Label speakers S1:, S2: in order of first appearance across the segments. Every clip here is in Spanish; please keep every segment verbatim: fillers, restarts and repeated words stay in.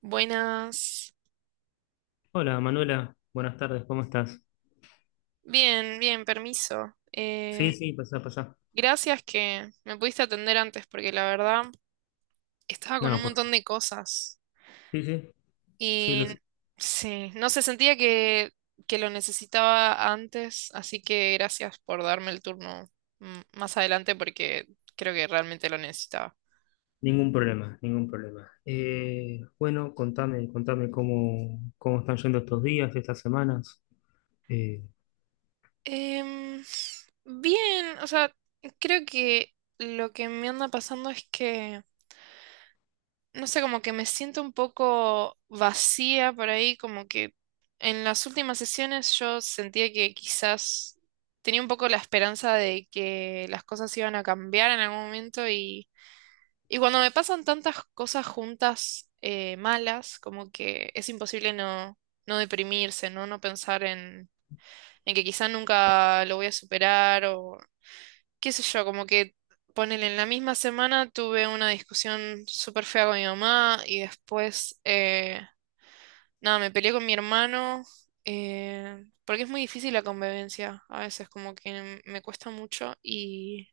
S1: Buenas.
S2: Hola Manuela, buenas tardes, ¿cómo estás?
S1: Bien, bien, permiso.
S2: Sí,
S1: Eh,
S2: sí, pasá, pasá.
S1: gracias que me pudiste atender antes porque la verdad estaba con
S2: No.
S1: un
S2: por...
S1: montón de cosas
S2: Sí, sí, sí, lo
S1: y
S2: sé.
S1: sí, no se sentía que, que lo necesitaba antes, así que gracias por darme el turno mm, más adelante porque creo que realmente lo necesitaba.
S2: Ningún problema, ningún problema. Eh, bueno, contame, contame cómo, cómo están yendo estos días, estas semanas. Eh,
S1: Em, Bien, o sea, creo que lo que me anda pasando es que no sé, como que me siento un poco vacía por ahí, como que en las últimas sesiones yo sentía que quizás tenía un poco la esperanza de que las cosas iban a cambiar en algún momento y, y cuando me pasan tantas cosas juntas eh, malas, como que es imposible no, no deprimirse, ¿no? No pensar en, en que quizás nunca lo voy a superar o qué sé yo, como que ponele en la misma semana tuve una discusión súper fea con mi mamá y después, eh, nada, me peleé con mi hermano, eh, porque es muy difícil la convivencia, a veces como que me cuesta mucho y,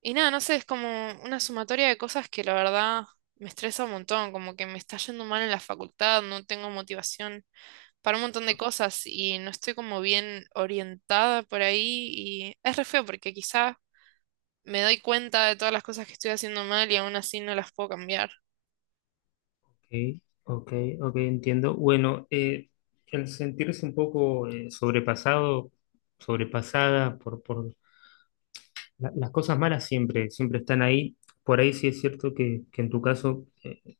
S1: y nada, no sé, es como una sumatoria de cosas que la verdad me estresa un montón, como que me está yendo mal en la facultad, no tengo motivación para un montón de cosas y no estoy como bien orientada por ahí y es re feo porque quizá me doy cuenta de todas las cosas que estoy haciendo mal y aún así no las puedo cambiar.
S2: ok, ok, ok, entiendo. Bueno, eh, el sentirse un poco eh, sobrepasado, sobrepasada por, por la- las cosas malas siempre, siempre están ahí. Por ahí sí es cierto que, que en tu caso eh,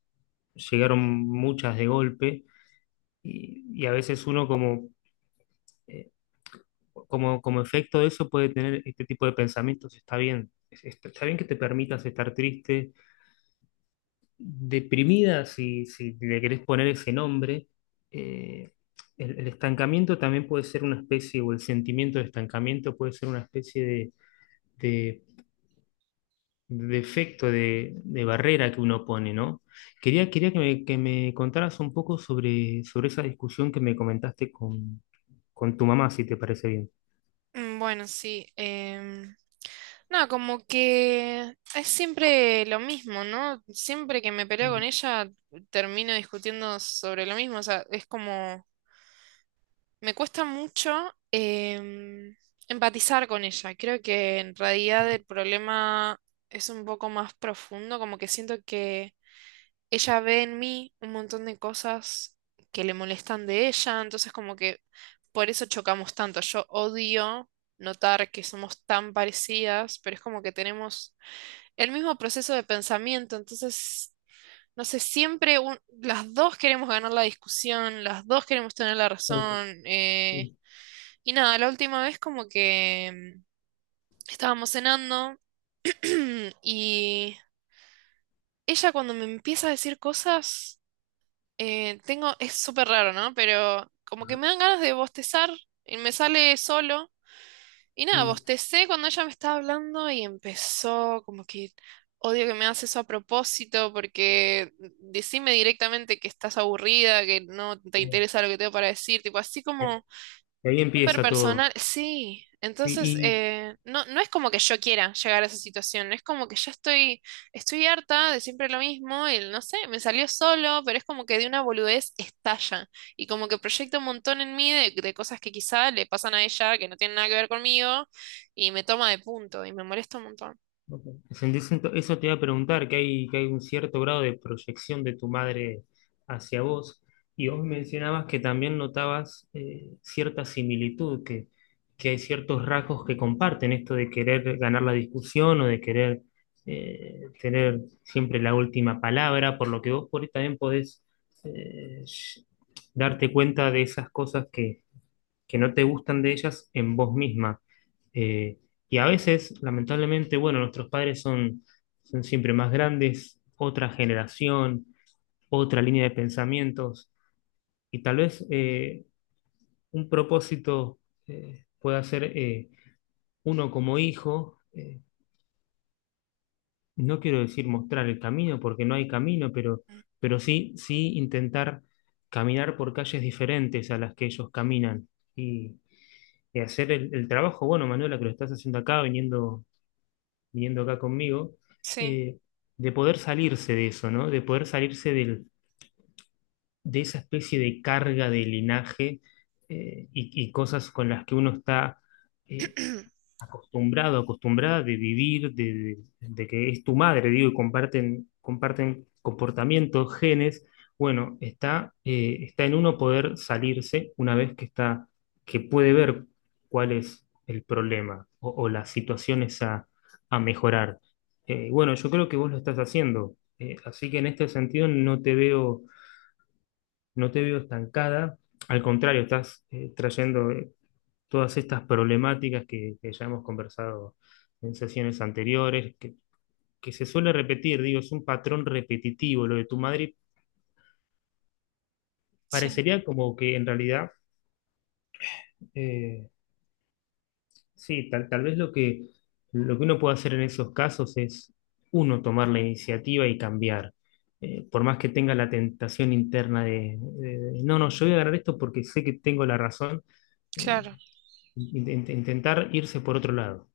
S2: llegaron muchas de golpe. Y, y a veces uno como, eh, como, como efecto de eso puede tener este tipo de pensamientos. Está bien. Es- está está bien que te permitas estar triste, deprimida, si, si le querés poner ese nombre. Eh, el, el estancamiento también puede ser una especie, o el sentimiento de estancamiento puede ser una especie de, de, de efecto, de, de barrera que uno pone, ¿no? Quería, quería que me, que me contaras un poco sobre, sobre esa discusión que me comentaste con, con tu mamá, si te parece bien.
S1: Mm, bueno, sí. Em, nada, como que es siempre lo mismo, ¿no? Siempre que me peleo con ella termino discutiendo sobre lo mismo. O sea, es como, me cuesta mucho em, empatizar con ella. Creo que en realidad el problema es un poco más profundo, como que siento que ella ve en mí un montón de cosas que le molestan de ella, entonces como que por eso chocamos tanto. Yo odio notar que somos tan parecidas, pero es como que tenemos el mismo proceso de pensamiento, entonces, no sé, siempre un- las dos queremos ganar la discusión, las dos queremos tener la
S2: Ok,
S1: razón. Eh,
S2: sí,
S1: y nada, la última vez como que mm, estábamos cenando y ella cuando me empieza a decir cosas. Eh, tengo, es súper raro, ¿no? Pero como que me dan ganas de bostezar y me sale solo. Y nada,
S2: mm,
S1: bostecé cuando ella me estaba hablando y empezó como que odio que me haces eso a propósito porque decime directamente que estás aburrida, que no te
S2: eh,
S1: interesa lo que tengo para decir, tipo así
S2: bien.
S1: como
S2: Y ahí
S1: súper
S2: empieza todo.
S1: personal, sí.
S2: Sí,
S1: Entonces,
S2: y
S1: eh, no, no es como que yo quiera llegar a esa situación, es como que ya estoy, estoy harta de siempre lo mismo, y no sé, me salió solo, pero es como que de una boludez estalla, y como que proyecta un montón en mí de, de cosas que quizá le pasan a ella, que no tienen nada que ver conmigo, y me toma de punto, y me molesta un montón.
S2: ok. Sentís ento- eso te iba a preguntar, que hay, que hay un cierto grado de proyección de tu madre hacia vos. Y vos mencionabas que también notabas eh, cierta similitud, que, que hay ciertos rasgos que comparten, esto de querer ganar la discusión o de querer eh, tener siempre la última palabra, por lo que vos por ahí también podés eh, sh- darte cuenta de esas cosas que que no te gustan de ellas en vos misma. Eh, y a veces, lamentablemente, bueno, nuestros padres son, son siempre más grandes, otra generación, otra línea de pensamientos, y tal vez eh, un propósito eh, pueda ser eh, uno como hijo, eh, no quiero decir mostrar el camino, porque no hay camino, pero, pero sí, sí intentar caminar por calles diferentes a las que ellos caminan. Y, que hacer el, el trabajo, bueno, Manuela, que lo estás haciendo acá, viniendo, viniendo acá conmigo,
S1: Sí,
S2: eh, de poder salirse de eso, ¿no? De poder salirse del- de esa especie de carga de linaje eh, y, y cosas con las que uno está, eh, acostumbrado, acostumbrada de vivir, de, de- de que es tu madre, digo, y comparten, comparten comportamientos, genes, bueno, está, eh, está en uno poder salirse una vez que está, que puede ver cuál es el problema o, o las situaciones a, a mejorar. Eh, bueno, yo creo que vos lo estás haciendo, eh, así que en este sentido no te veo, no te veo estancada, al contrario, estás eh, trayendo eh, todas estas problemáticas que, que ya hemos conversado en sesiones anteriores, que, que se suele repetir, digo, es un patrón repetitivo lo de tu madre, y
S1: sí,
S2: parecería como que en realidad, eh, sí, tal, tal vez lo que, lo que uno puede hacer en esos casos es uno tomar la iniciativa y cambiar. Eh, por más que tenga la tentación interna de, de- de, no, no, yo voy a ganar esto porque sé que tengo la razón, eh,
S1: claro.
S2: in- in- intentar irse por otro lado.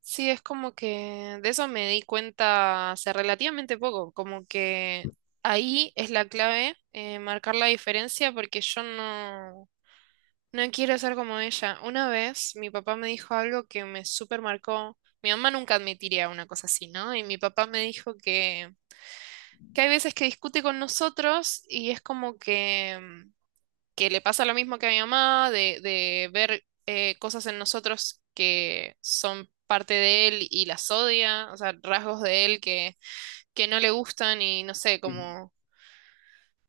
S1: Sí, es como que de eso me di cuenta hace relativamente poco, como que ahí es la clave, eh, marcar la diferencia porque yo no, no quiero ser como ella. Una vez mi papá me dijo algo que me súper marcó. Mi mamá nunca admitiría una cosa así, ¿no? Y mi papá me dijo que, que hay veces que discute con nosotros y es como que que le pasa lo mismo que a mi mamá, de, de ver eh, cosas en nosotros que son parte de él y las odia, o sea, rasgos de él que, que no le gustan y no sé,
S2: Mm,
S1: como,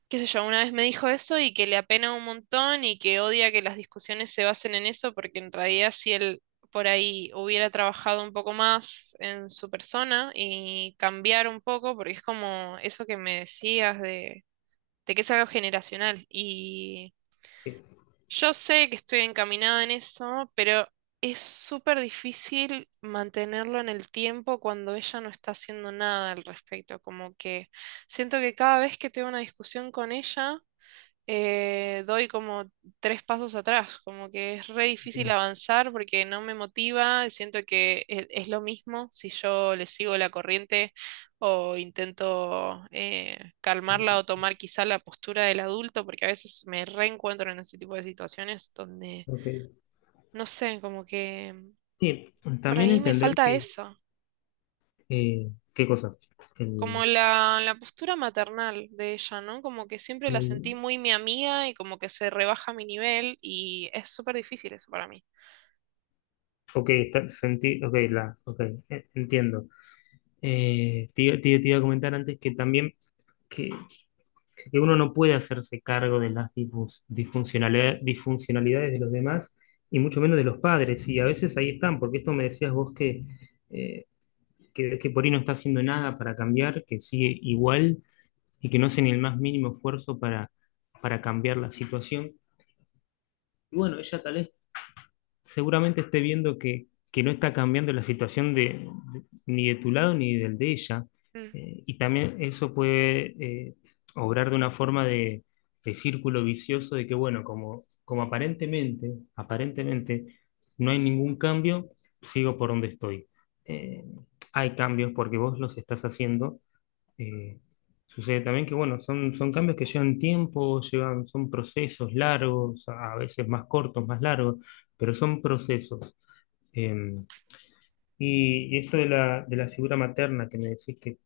S1: qué sé yo, una vez me dijo eso y que le apena un montón y que odia que las discusiones se basen en eso, porque en realidad si él por ahí hubiera trabajado un poco más en su persona y cambiar un poco, porque es como eso que me decías de, de que es algo generacional y
S2: sí,
S1: yo sé que estoy encaminada en eso, pero es súper difícil mantenerlo en el tiempo cuando ella no está haciendo nada al respecto. Como que siento que cada vez que tengo una discusión con ella, eh, doy como tres pasos atrás, como que es re difícil
S2: bien,
S1: avanzar porque no me motiva, siento que e- es, lo mismo si yo le sigo la corriente o intento eh, calmarla o tomar quizá la postura del adulto, porque a veces me reencuentro en ese tipo de situaciones donde,
S2: ok.
S1: no sé, como que
S2: Sí,
S1: por
S2: también
S1: ahí me
S2: entender
S1: falta
S2: que,
S1: eso.
S2: eh, qué cosas. El,
S1: Como la, la postura maternal de ella, ¿no? Como que siempre la sentí
S2: el-
S1: muy mi amiga y como que se rebaja mi nivel y es súper difícil eso para mí.
S2: ok, está, sentí, ok, la, ok, eh, entiendo. Eh, te, iba te- te iba a comentar antes que también que, que uno no puede hacerse cargo de las disfus- disfuncionalidad- disfuncionalidades de los demás y mucho menos de los padres. Y a veces ahí están, porque esto me decías vos que, eh, que, que por ahí no está haciendo nada para cambiar, que sigue igual y que no hace ni el más mínimo esfuerzo para, para cambiar la situación. Y bueno, ella tal vez seguramente esté viendo que, que no está cambiando la situación de, de- ni de tu lado ni del de ella.
S1: Mm,
S2: Eh, y también eso puede eh, obrar de una forma de, de círculo vicioso de que, bueno, como, como aparentemente, aparentemente no hay ningún cambio, sigo por donde estoy. Eh, Hay cambios porque vos los estás haciendo eh, sucede también que, bueno, son, son cambios que llevan tiempo, llevan, son procesos largos, a veces más cortos, más largos, pero son procesos. Eh, y, y esto de la, de la figura materna que me decís que,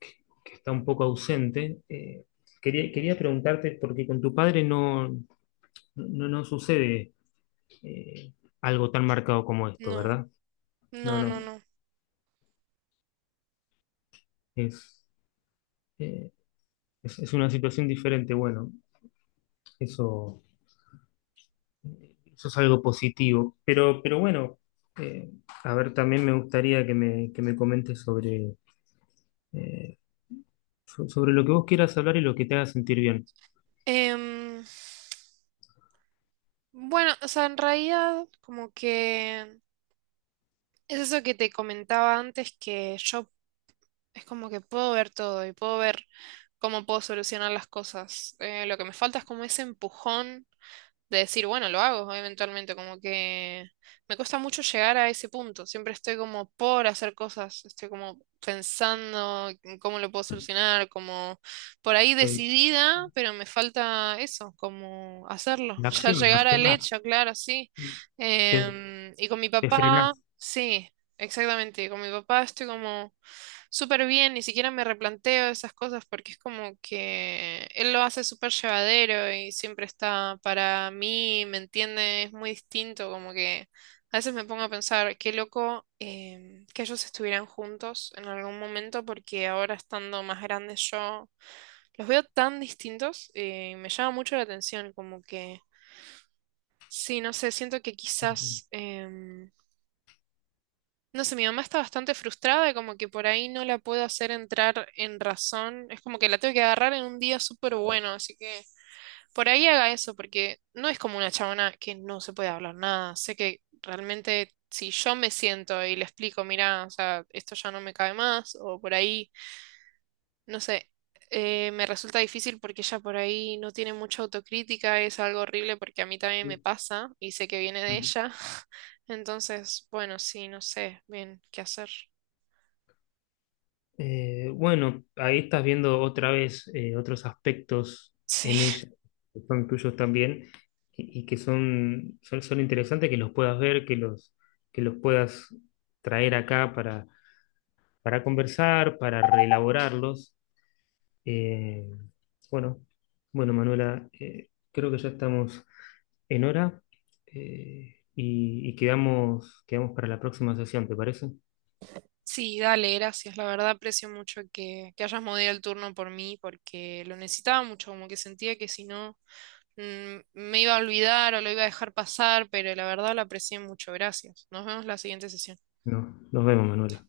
S2: que- que está un poco ausente, eh, quería, quería preguntarte, porque con tu padre no, no, no sucede eh, algo tan marcado como esto,
S1: no,
S2: ¿verdad? No,
S1: no, no,
S2: no,
S1: no.
S2: es, eh, es, es una situación diferente. Bueno, eso... eso es algo positivo. Pero, pero bueno, eh, a ver, también me gustaría que me, que me comentes sobre, eh, so- sobre lo que vos quieras hablar y lo que te haga sentir bien.
S1: Em, bueno, o sea, en realidad como que es eso que te comentaba antes, que yo es como que puedo ver todo y puedo ver cómo puedo solucionar las cosas. Eh, lo que me falta es como ese empujón, de decir, bueno, lo hago eventualmente, como que me cuesta mucho llegar a ese punto, siempre estoy como por hacer cosas, estoy como pensando en cómo lo puedo solucionar, como por ahí
S2: Ok.
S1: decidida, pero me falta eso, como hacerlo,
S2: La
S1: ya
S2: acción,
S1: llegar al
S2: accionar.
S1: hecho, claro, sí.
S2: Te,
S1: Em, y con mi
S2: te
S1: papá,
S2: frenás.
S1: sí, exactamente, con mi papá estoy como súper bien, ni siquiera me replanteo esas cosas porque es como que él lo hace súper llevadero y siempre está para mí, ¿me entiende? Es muy distinto, como que a veces me pongo a pensar, qué loco em, que ellos estuvieran juntos en algún momento porque ahora estando más grandes yo los veo tan distintos eh, y me llama mucho la atención, como que sí, no sé, siento que
S2: Ujú.
S1: quizás. Em, no sé, mi mamá está bastante frustrada, como que por ahí no la puedo hacer entrar en razón. Es como que la tengo que agarrar en un día súper bueno, así que por ahí haga eso, porque no es como una chabona que no se puede hablar nada. Sé que realmente si yo me siento y le explico, mira, o sea, esto ya no me cabe más, o por ahí, no sé, eh, me resulta difícil porque ella por ahí no tiene mucha autocrítica, es algo horrible porque a mí también me pasa y sé que viene de
S2: Ujú.
S1: ella. Entonces, bueno, sí, no sé bien qué hacer.
S2: Eh, bueno, ahí estás viendo otra vez eh, otros aspectos
S1: Sí,
S2: en ella que son tuyos también y, y que son, son, son interesantes que los puedas ver, que los, que los puedas traer acá para conversar, para reelaborarlos. Eh, bueno, bueno, Manuela, eh, creo que ya estamos en hora eh, y, y quedamos, quedamos para la próxima sesión, ¿te parece?
S1: sí, dale, gracias. La verdad aprecio mucho que, que hayas movido el turno por mí porque lo necesitaba mucho, como que sentía que si no mm, me iba a olvidar o lo iba a dejar pasar, pero la verdad lo aprecié mucho. Gracias. Nos vemos la siguiente sesión.
S2: No, nos vemos, Manuela.